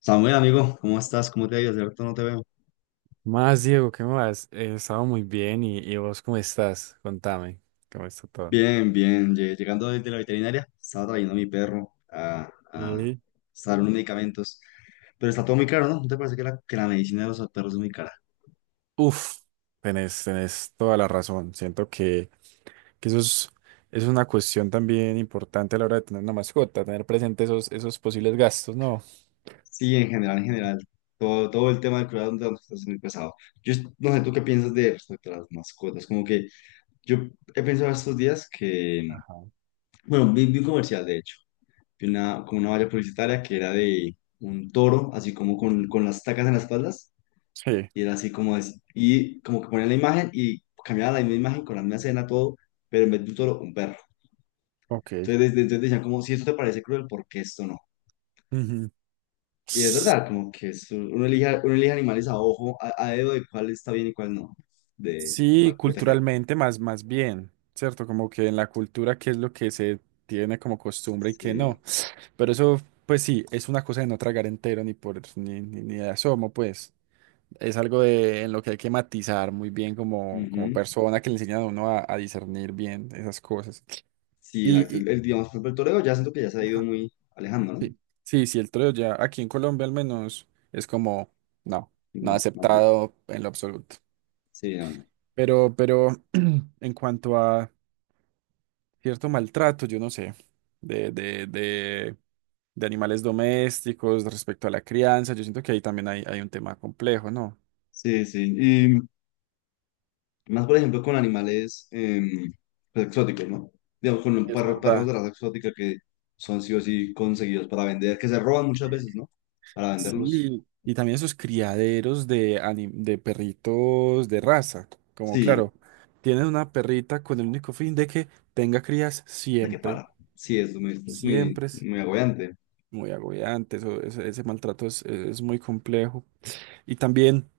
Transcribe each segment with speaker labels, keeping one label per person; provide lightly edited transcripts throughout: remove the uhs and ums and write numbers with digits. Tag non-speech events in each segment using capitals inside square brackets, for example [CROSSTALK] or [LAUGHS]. Speaker 1: Samuel, amigo, ¿cómo estás? ¿Cómo te ha ido? Hace rato no te veo.
Speaker 2: Más, Diego, ¿qué más? He estado muy bien y vos ¿cómo estás? Contame, ¿cómo está todo?
Speaker 1: Bien, bien. Llegando desde la veterinaria, estaba trayendo a mi perro a
Speaker 2: Y
Speaker 1: usar unos medicamentos. Pero está todo muy caro, ¿no? ¿No te parece que que la medicina de los perros es muy cara?
Speaker 2: Uf, tenés toda la razón. Siento que eso es una cuestión también importante a la hora de tener una mascota, tener presente esos posibles gastos, ¿no?
Speaker 1: Sí, en general, en general. Todo el tema del cuidado de los perros es muy pesado. No sé, ¿tú qué piensas de respecto a las mascotas? Como que yo he pensado estos días que
Speaker 2: Ajá.
Speaker 1: Bueno, vi un comercial, de hecho. Vi una, como una valla publicitaria que era de un toro, así como con las tacas en las espaldas.
Speaker 2: Sí,
Speaker 1: Y era así como es. Y como que ponían la imagen y cambiaba la misma imagen con la misma escena, todo, pero en vez de un toro, un perro.
Speaker 2: ok.
Speaker 1: Entonces decían como, si esto te parece cruel, ¿por qué esto no?
Speaker 2: Ujú.
Speaker 1: Y es verdad, como que uno elige animales a ojo, a dedo de cuál está bien y cuál no, de a
Speaker 2: Sí,
Speaker 1: cuál proteger.
Speaker 2: culturalmente más bien, ¿cierto? Como que en la cultura, ¿qué es lo que se tiene como costumbre y qué
Speaker 1: Sí.
Speaker 2: no? Pero eso, pues sí, es una cosa de no tragar entero ni por ni, ni, ni de asomo, pues. Es algo en lo que hay que matizar muy bien como
Speaker 1: ujú.
Speaker 2: persona que le enseñan a uno a discernir bien esas cosas.
Speaker 1: Sí, exacto.
Speaker 2: Y, y-
Speaker 1: Digamos, por ejemplo, el toreo ya siento que ya se ha ido
Speaker 2: ajá,
Speaker 1: muy alejando, ¿no?
Speaker 2: sí, sí, sí, el troleo ya aquí en Colombia al menos es como, no, no
Speaker 1: No, más bien.
Speaker 2: aceptado en lo absoluto.
Speaker 1: Sí, no, no.
Speaker 2: Pero [CLEARS THROAT] en cuanto a cierto maltrato, yo no sé, de, de, de, de animales domésticos respecto a la crianza. Yo siento que ahí también hay un tema complejo, ¿no?
Speaker 1: Sí, sí. Más, por ejemplo, con animales pues, exóticos, ¿no? Digamos, con un
Speaker 2: Es
Speaker 1: perro, perros
Speaker 2: verdad.
Speaker 1: de raza exótica que son sí o sí conseguidos para vender, que se roban muchas veces, ¿no? Para venderlos.
Speaker 2: Sí, y también esos criaderos de perritos de raza, como
Speaker 1: Sí,
Speaker 2: claro, tienen una perrita con el único fin de que tenga crías
Speaker 1: de que
Speaker 2: siempre,
Speaker 1: para. Sí, es muy,
Speaker 2: siempre es
Speaker 1: muy agobiante.
Speaker 2: muy agobiante, ese maltrato es muy complejo. Y también,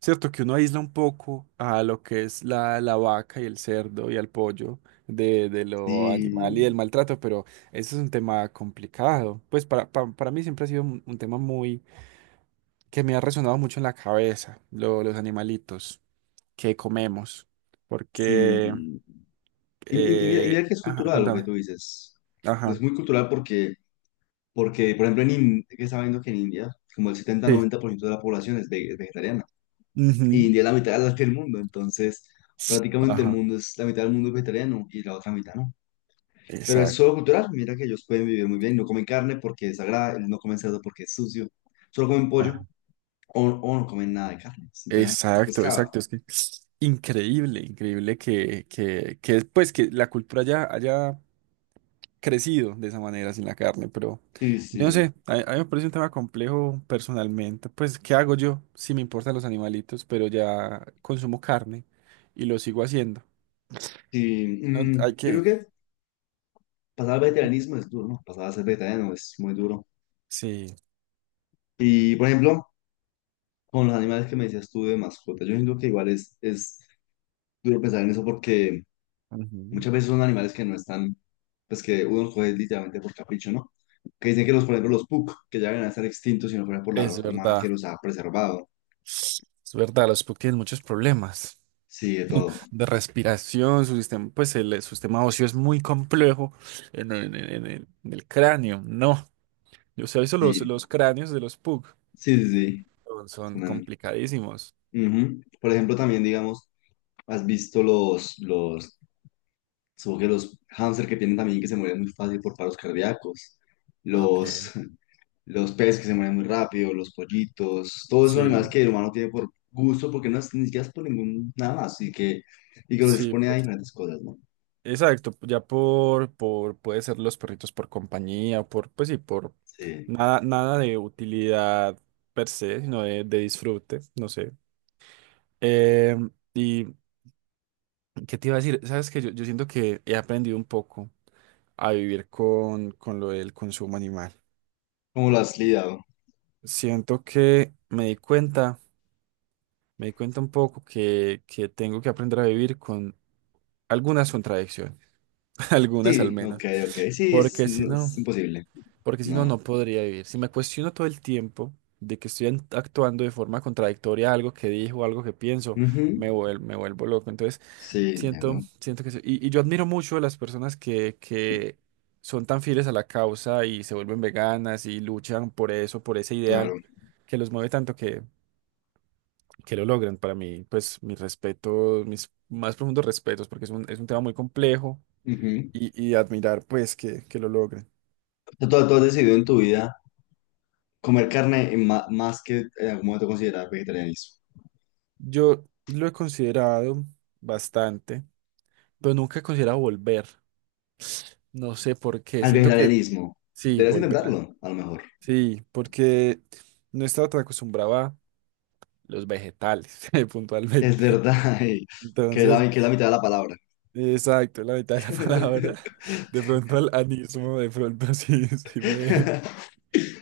Speaker 2: cierto que uno aísla un poco a lo que es la vaca y el cerdo y al pollo de lo animal y
Speaker 1: Sí,
Speaker 2: del maltrato, pero ese es un tema complicado. Pues para mí siempre ha sido un tema muy que me ha resonado mucho en la cabeza, los animalitos que comemos, porque...
Speaker 1: sí. Y mira que es
Speaker 2: ajá,
Speaker 1: cultural lo que
Speaker 2: contame.
Speaker 1: tú dices. Es
Speaker 2: Ajá,
Speaker 1: muy cultural porque, porque por ejemplo, en India, que está viendo que en India, como el setenta
Speaker 2: sí.
Speaker 1: noventa por ciento de la población es vegetariana. Y
Speaker 2: Ujú.
Speaker 1: India es la mitad de la que el mundo, entonces prácticamente el
Speaker 2: Ajá,
Speaker 1: mundo es la mitad del mundo es vegetariano y la otra mitad no. Pero es solo
Speaker 2: exacto.
Speaker 1: cultural, mira que ellos pueden vivir muy bien, no comen carne porque es sagrada, no comen cerdo porque es sucio, solo comen pollo o, o no comen nada de carne, es interesante, pues
Speaker 2: Exacto,
Speaker 1: pescado.
Speaker 2: exacto. Es que es increíble, increíble que, pues, que la cultura ya haya crecido de esa manera sin la carne, pero
Speaker 1: Sí,
Speaker 2: yo no
Speaker 1: sí,
Speaker 2: sé, a mí me parece un tema complejo personalmente. Pues, ¿qué hago yo? Sí me importan los animalitos, pero ya consumo carne y lo sigo haciendo.
Speaker 1: sí.
Speaker 2: No, hay
Speaker 1: Yo creo
Speaker 2: que...
Speaker 1: que pasar al vegetarianismo es duro, ¿no? Pasar a ser vegetariano es muy duro.
Speaker 2: Sí,
Speaker 1: Y, por ejemplo, con los animales que me decías tú de mascota, yo siento que igual es duro pensar en eso porque
Speaker 2: Ujú.
Speaker 1: muchas veces son animales que no están, pues que uno los coge literalmente por capricho, ¿no? Que dicen que los, por ejemplo, los puk, que ya deben estar extintos si no fuera por la
Speaker 2: Es
Speaker 1: raza humana que
Speaker 2: verdad.
Speaker 1: los ha preservado.
Speaker 2: Es verdad, los Puck tienen muchos problemas
Speaker 1: Sí, de todo.
Speaker 2: de respiración. Su sistema, pues el su sistema óseo es muy complejo en el cráneo. No, yo sé, eso los,
Speaker 1: Sí,
Speaker 2: los cráneos de los Pug
Speaker 1: sí, sí,
Speaker 2: son,
Speaker 1: sí.
Speaker 2: son
Speaker 1: Una.
Speaker 2: complicadísimos.
Speaker 1: Ujú. Por ejemplo, también, digamos, has visto supongo que los hámster que tienen también que se mueren muy fácil por paros cardíacos. Los,
Speaker 2: Ok.
Speaker 1: los peces que se mueren muy rápido, los pollitos, todos esos animales
Speaker 2: Sí,
Speaker 1: que el humano tiene por gusto, porque no es ni siquiera es por ningún nada más, y que los
Speaker 2: sí,
Speaker 1: expone a diferentes cosas, ¿no?
Speaker 2: exacto, ya puede ser los perritos por compañía, pues sí, por
Speaker 1: Sí.
Speaker 2: nada de utilidad per se, sino de disfrute, no sé. Y, ¿qué te iba a decir? Sabes que yo siento que he aprendido un poco a vivir con lo del consumo animal.
Speaker 1: ¿Cómo lo has lidiado?
Speaker 2: Siento que me di cuenta un poco que tengo que aprender a vivir con algunas contradicciones, [LAUGHS] algunas al
Speaker 1: Sí, ok,
Speaker 2: menos,
Speaker 1: ok, sí, es,
Speaker 2: porque si
Speaker 1: no,
Speaker 2: no,
Speaker 1: es imposible,
Speaker 2: porque si no,
Speaker 1: no.
Speaker 2: no podría vivir. Si me cuestiono todo el tiempo de que estoy actuando de forma contradictoria a algo que dijo, algo que pienso,
Speaker 1: Ujú.
Speaker 2: me vuelvo loco. Entonces,
Speaker 1: Sí,
Speaker 2: Siento,
Speaker 1: entiendo,
Speaker 2: siento que sí. Y yo admiro mucho a las personas que son tan fieles a la causa y se vuelven veganas y luchan por eso, por ese ideal
Speaker 1: claro.
Speaker 2: que los mueve tanto que lo logran. Para mí, pues mis respetos, mis más profundos respetos, porque es un tema muy complejo
Speaker 1: Ujú.
Speaker 2: y admirar pues que lo logren.
Speaker 1: O sea, tú has decidido en tu vida comer carne en más que en algún momento considerar vegetarianismo.
Speaker 2: Yo lo he considerado bastante, pero nunca he considerado volver. No sé por qué.
Speaker 1: Al
Speaker 2: Siento que
Speaker 1: vegetarianismo,
Speaker 2: sí,
Speaker 1: deberías
Speaker 2: volver.
Speaker 1: intentarlo, a lo mejor.
Speaker 2: Sí, porque no estaba tan acostumbrado a los vegetales, [LAUGHS]
Speaker 1: Es
Speaker 2: puntualmente.
Speaker 1: verdad, [LAUGHS] ey, que es
Speaker 2: Entonces,
Speaker 1: que es la mitad de la palabra.
Speaker 2: exacto, la mitad de la [LAUGHS] palabra.
Speaker 1: [LAUGHS]
Speaker 2: De pronto al anismo, de pronto [LAUGHS] sí, sí me
Speaker 1: [LAUGHS]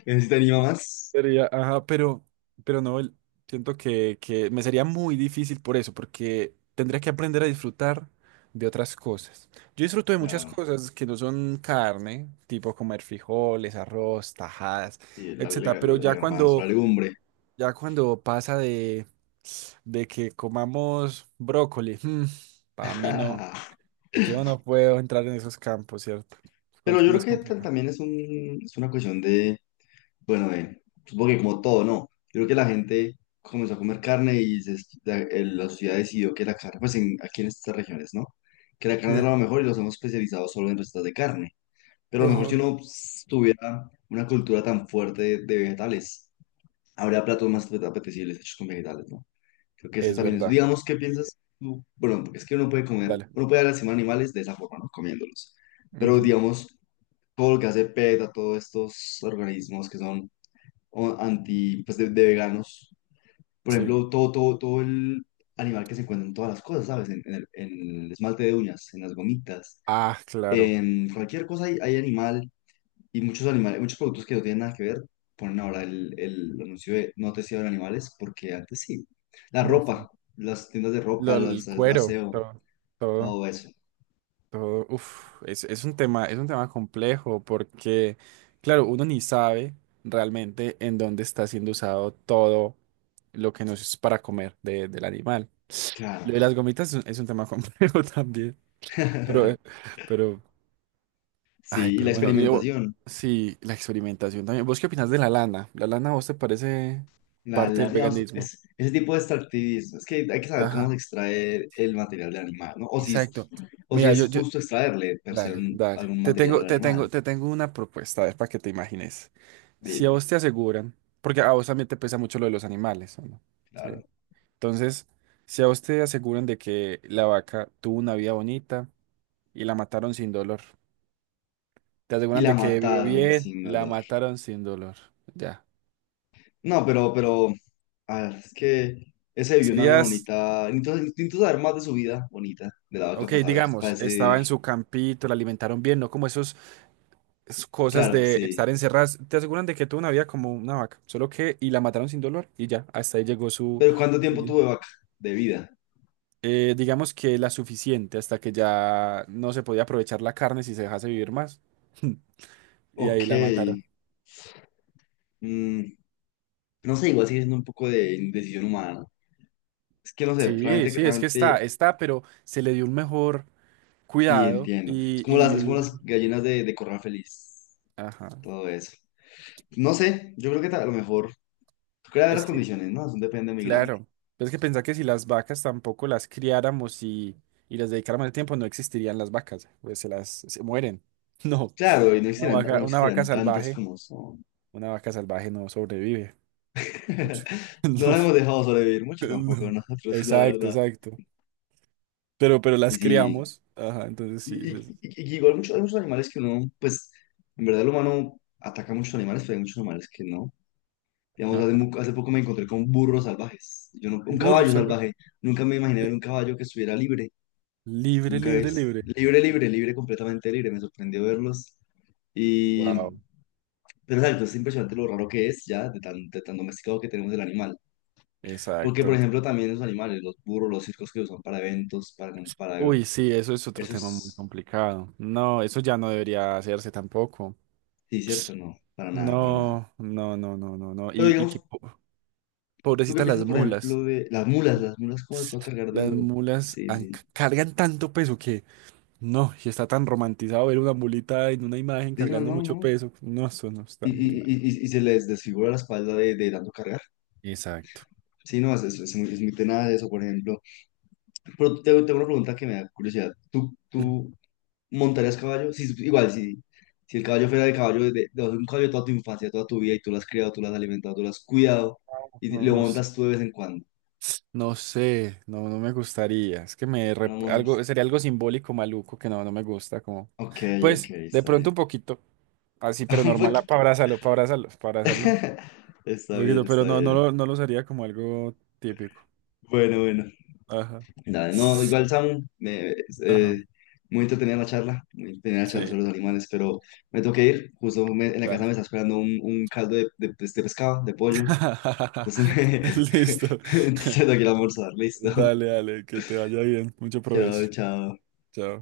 Speaker 1: Necesitaría más.
Speaker 2: sería, ajá, pero no, siento que me sería muy difícil por eso, porque tendría que aprender a disfrutar de otras cosas. Yo disfruto de muchas
Speaker 1: Claro.
Speaker 2: cosas que no son carne, tipo comer frijoles, arroz, tajadas,
Speaker 1: Y
Speaker 2: etcétera, pero
Speaker 1: el
Speaker 2: ya
Speaker 1: garbanzo, la
Speaker 2: cuando
Speaker 1: legumbre.
Speaker 2: Ya cuando pasa de que comamos brócoli, para mí no,
Speaker 1: [LAUGHS]
Speaker 2: yo no puedo entrar en esos campos, ¿cierto?
Speaker 1: Pero yo
Speaker 2: Me
Speaker 1: creo
Speaker 2: es
Speaker 1: que
Speaker 2: complicado.
Speaker 1: también es una cuestión de, bueno, de, supongo que como todo, ¿no? Yo creo que la gente comenzó a comer carne y la sociedad decidió que la carne, pues en, aquí en estas regiones, ¿no? Que la carne era
Speaker 2: Sí.
Speaker 1: lo mejor y los hemos especializado solo en recetas de carne. Pero a lo mejor si
Speaker 2: Ojo.
Speaker 1: uno pues, tuviera una cultura tan fuerte de vegetales, habría platos más apetecibles hechos con vegetales, ¿no? Creo que ese
Speaker 2: Es
Speaker 1: también es.
Speaker 2: verdad,
Speaker 1: Digamos, ¿qué piensas tú? Bueno, porque es que uno puede comer,
Speaker 2: dale.
Speaker 1: uno puede dar encima a animales de esa forma, ¿no? Comiéndolos. Pero
Speaker 2: Ujú.
Speaker 1: digamos, todo lo que hace PETA, todos estos organismos que son anti, pues de veganos, por
Speaker 2: Sí.
Speaker 1: ejemplo, todo el animal que se encuentra en todas las cosas, ¿sabes? En el esmalte de uñas, en las gomitas,
Speaker 2: Ah, claro.
Speaker 1: en cualquier cosa hay, hay animal. Y muchos animales, muchos productos que no tienen nada que ver, ponen ahora el anuncio de no testearon animales, porque antes sí. La
Speaker 2: Ujú.
Speaker 1: ropa, las tiendas de ropa, los,
Speaker 2: El
Speaker 1: el
Speaker 2: cuero,
Speaker 1: aseo,
Speaker 2: todo, todo,
Speaker 1: todo eso.
Speaker 2: todo. Uf, es un tema complejo porque, claro, uno ni sabe realmente en dónde está siendo usado todo lo que nos es para comer del animal.
Speaker 1: Claro.
Speaker 2: Lo de las gomitas es un tema complejo [LAUGHS] también. Pero, eh,
Speaker 1: [LAUGHS]
Speaker 2: pero, ay,
Speaker 1: Sí, y
Speaker 2: pero
Speaker 1: la
Speaker 2: bueno,
Speaker 1: experimentación.
Speaker 2: sí, la experimentación también. ¿Vos qué opinás de la lana? ¿La lana a vos te parece parte del
Speaker 1: Digamos,
Speaker 2: veganismo?
Speaker 1: ese tipo de extractivismo. Es que hay que saber cómo se
Speaker 2: Ajá,
Speaker 1: extrae el material del animal, ¿no?
Speaker 2: exacto.
Speaker 1: O si
Speaker 2: Mira,
Speaker 1: es justo extraerle per se
Speaker 2: dale, dale.
Speaker 1: algún
Speaker 2: Te
Speaker 1: material
Speaker 2: tengo,
Speaker 1: al
Speaker 2: te
Speaker 1: animal.
Speaker 2: tengo, te tengo una propuesta, a ver, para que te imagines. Si a
Speaker 1: Dime,
Speaker 2: vos te aseguran, porque a vos también te pesa mucho lo de los animales, ¿o no? Sí.
Speaker 1: claro.
Speaker 2: Entonces, si a vos te aseguran de que la vaca tuvo una vida bonita y la mataron sin dolor. Te
Speaker 1: Y
Speaker 2: aseguran
Speaker 1: la
Speaker 2: de que vivió
Speaker 1: mataron
Speaker 2: bien,
Speaker 1: sin
Speaker 2: la
Speaker 1: dolor.
Speaker 2: mataron sin dolor. Ya.
Speaker 1: No, ah, es que ese vivió una vida
Speaker 2: Serías,
Speaker 1: bonita. Entonces, necesito saber más de su vida bonita, de la vaca,
Speaker 2: ok,
Speaker 1: para saber, para
Speaker 2: digamos, estaba
Speaker 1: decir,
Speaker 2: en su campito, la alimentaron bien, no como esas cosas
Speaker 1: claro,
Speaker 2: de
Speaker 1: sí.
Speaker 2: estar encerradas. Te aseguran de que tuvo una vida como una vaca, solo que, y la mataron sin dolor, y ya, hasta ahí llegó su,
Speaker 1: Pero ¿cuánto
Speaker 2: su
Speaker 1: tiempo
Speaker 2: vida.
Speaker 1: tuvo de vaca? De vida.
Speaker 2: Digamos que la suficiente, hasta que ya no se podía aprovechar la carne si se dejase vivir más. [LAUGHS] Y ahí
Speaker 1: Ok.
Speaker 2: la mataron.
Speaker 1: Mm, no sé, igual sigue siendo un poco de indecisión humana, ¿no? Es que no sé,
Speaker 2: Sí,
Speaker 1: realmente,
Speaker 2: sí, es que está,
Speaker 1: realmente,
Speaker 2: está, pero se le dio un mejor
Speaker 1: sí
Speaker 2: cuidado
Speaker 1: entiendo. Es
Speaker 2: y,
Speaker 1: como
Speaker 2: y
Speaker 1: es como
Speaker 2: vivió mejor.
Speaker 1: las gallinas de corral feliz,
Speaker 2: Ajá.
Speaker 1: todo eso. No sé, yo creo que a lo mejor, creo que
Speaker 2: Es
Speaker 1: las
Speaker 2: que
Speaker 1: condiciones, ¿no? Es un depende muy grande.
Speaker 2: Claro, pero es que pensá que si las vacas tampoco las criáramos y les dedicáramos el tiempo, no existirían las vacas, pues se mueren. [LAUGHS] No,
Speaker 1: Claro, y no
Speaker 2: una
Speaker 1: existirán, o
Speaker 2: vaca,
Speaker 1: no
Speaker 2: una vaca
Speaker 1: existirán tantas
Speaker 2: salvaje,
Speaker 1: como son.
Speaker 2: una vaca salvaje no sobrevive mucho. [LAUGHS]
Speaker 1: [LAUGHS] No nos
Speaker 2: No,
Speaker 1: hemos dejado sobrevivir mucho
Speaker 2: pues
Speaker 1: tampoco
Speaker 2: no.
Speaker 1: nosotros, la
Speaker 2: Exacto,
Speaker 1: verdad.
Speaker 2: exacto. Pero las
Speaker 1: Sí,
Speaker 2: criamos, ajá, entonces sí,
Speaker 1: y, y- y- y igual muchos, hay muchos animales que uno, pues, en verdad el humano ataca a muchos animales, pero hay muchos animales que no. Digamos,
Speaker 2: ajá.
Speaker 1: hace poco me encontré con burros salvajes. Yo no, un
Speaker 2: Burro
Speaker 1: caballo
Speaker 2: salvaje.
Speaker 1: salvaje. Nunca me imaginé ver un caballo que estuviera libre.
Speaker 2: Libre,
Speaker 1: Nunca
Speaker 2: libre,
Speaker 1: es.
Speaker 2: libre.
Speaker 1: Libre, libre, libre, completamente libre. Me sorprendió verlos. Y,
Speaker 2: Wow,
Speaker 1: pero exacto, es impresionante lo raro que es ya, de tan domesticado que tenemos el animal. Porque, por
Speaker 2: exacto.
Speaker 1: ejemplo, también los animales, los burros, los circos que usan para eventos, para...
Speaker 2: Uy, sí, eso es otro
Speaker 1: Eso
Speaker 2: tema muy
Speaker 1: es...
Speaker 2: complicado. No, eso ya no debería hacerse tampoco.
Speaker 1: Sí, cierto, no, para nada, para nada.
Speaker 2: No, no, no, no, no, no.
Speaker 1: Pero
Speaker 2: Y que
Speaker 1: digamos, ¿tú qué
Speaker 2: pobrecitas
Speaker 1: piensas,
Speaker 2: las
Speaker 1: por
Speaker 2: mulas.
Speaker 1: ejemplo, de las mulas? Las mulas, ¿cómo las va a cargar de
Speaker 2: Las
Speaker 1: duro?
Speaker 2: mulas
Speaker 1: Sí, sí.
Speaker 2: cargan tanto peso que no, y está tan romantizado ver una mulita en una imagen
Speaker 1: Sí, no,
Speaker 2: cargando
Speaker 1: no,
Speaker 2: mucho
Speaker 1: no.
Speaker 2: peso. No, eso no está
Speaker 1: Y,
Speaker 2: muy,
Speaker 1: y, y, y y se les desfigura la espalda de tanto cargar.
Speaker 2: exacto,
Speaker 1: Sí, no, es muy tenaz eso, por ejemplo. Pero tengo una pregunta que me da curiosidad.
Speaker 2: mal.
Speaker 1: ¿Tú,
Speaker 2: Exacto.
Speaker 1: tú ¿montarías caballo? Si, igual, si, si el caballo fuera de caballo, de un caballo toda tu infancia, toda tu vida, y tú lo has criado, tú lo has alimentado, tú lo has cuidado, y
Speaker 2: No,
Speaker 1: lo
Speaker 2: no,
Speaker 1: montas tú de vez en cuando.
Speaker 2: no sé, no, no me gustaría. Es que
Speaker 1: Vamos.
Speaker 2: algo, sería algo simbólico maluco que no, no me gusta. Como,
Speaker 1: Ok, ok,
Speaker 2: pues, de
Speaker 1: está
Speaker 2: pronto
Speaker 1: bien.
Speaker 2: un poquito, así,
Speaker 1: [LAUGHS]
Speaker 2: pero
Speaker 1: Un
Speaker 2: normal,
Speaker 1: poquito.
Speaker 2: para abrazarlo, para abrazarlo, para abrazarlo.
Speaker 1: [LAUGHS] Está
Speaker 2: Un poquito,
Speaker 1: bien,
Speaker 2: pero
Speaker 1: está
Speaker 2: no, no
Speaker 1: bien.
Speaker 2: lo, no lo usaría como algo típico.
Speaker 1: Bueno, bueno.
Speaker 2: Ajá.
Speaker 1: Dale, no, igual, Samu, me,
Speaker 2: Ajá.
Speaker 1: eh, muy entretenida la charla, muy entretenida la charla
Speaker 2: Sí,
Speaker 1: sobre los animales, pero me tengo que ir. Justo en la casa
Speaker 2: dale.
Speaker 1: me está esperando un caldo de de este pescado, de pollo.
Speaker 2: [LAUGHS]
Speaker 1: Entonces
Speaker 2: Listo.
Speaker 1: me, [LAUGHS] se
Speaker 2: [LAUGHS]
Speaker 1: tengo que ir a almorzar, listo.
Speaker 2: Dale, dale, que te vaya bien. Mucho
Speaker 1: Chao,
Speaker 2: provecho.
Speaker 1: chao.
Speaker 2: Chao.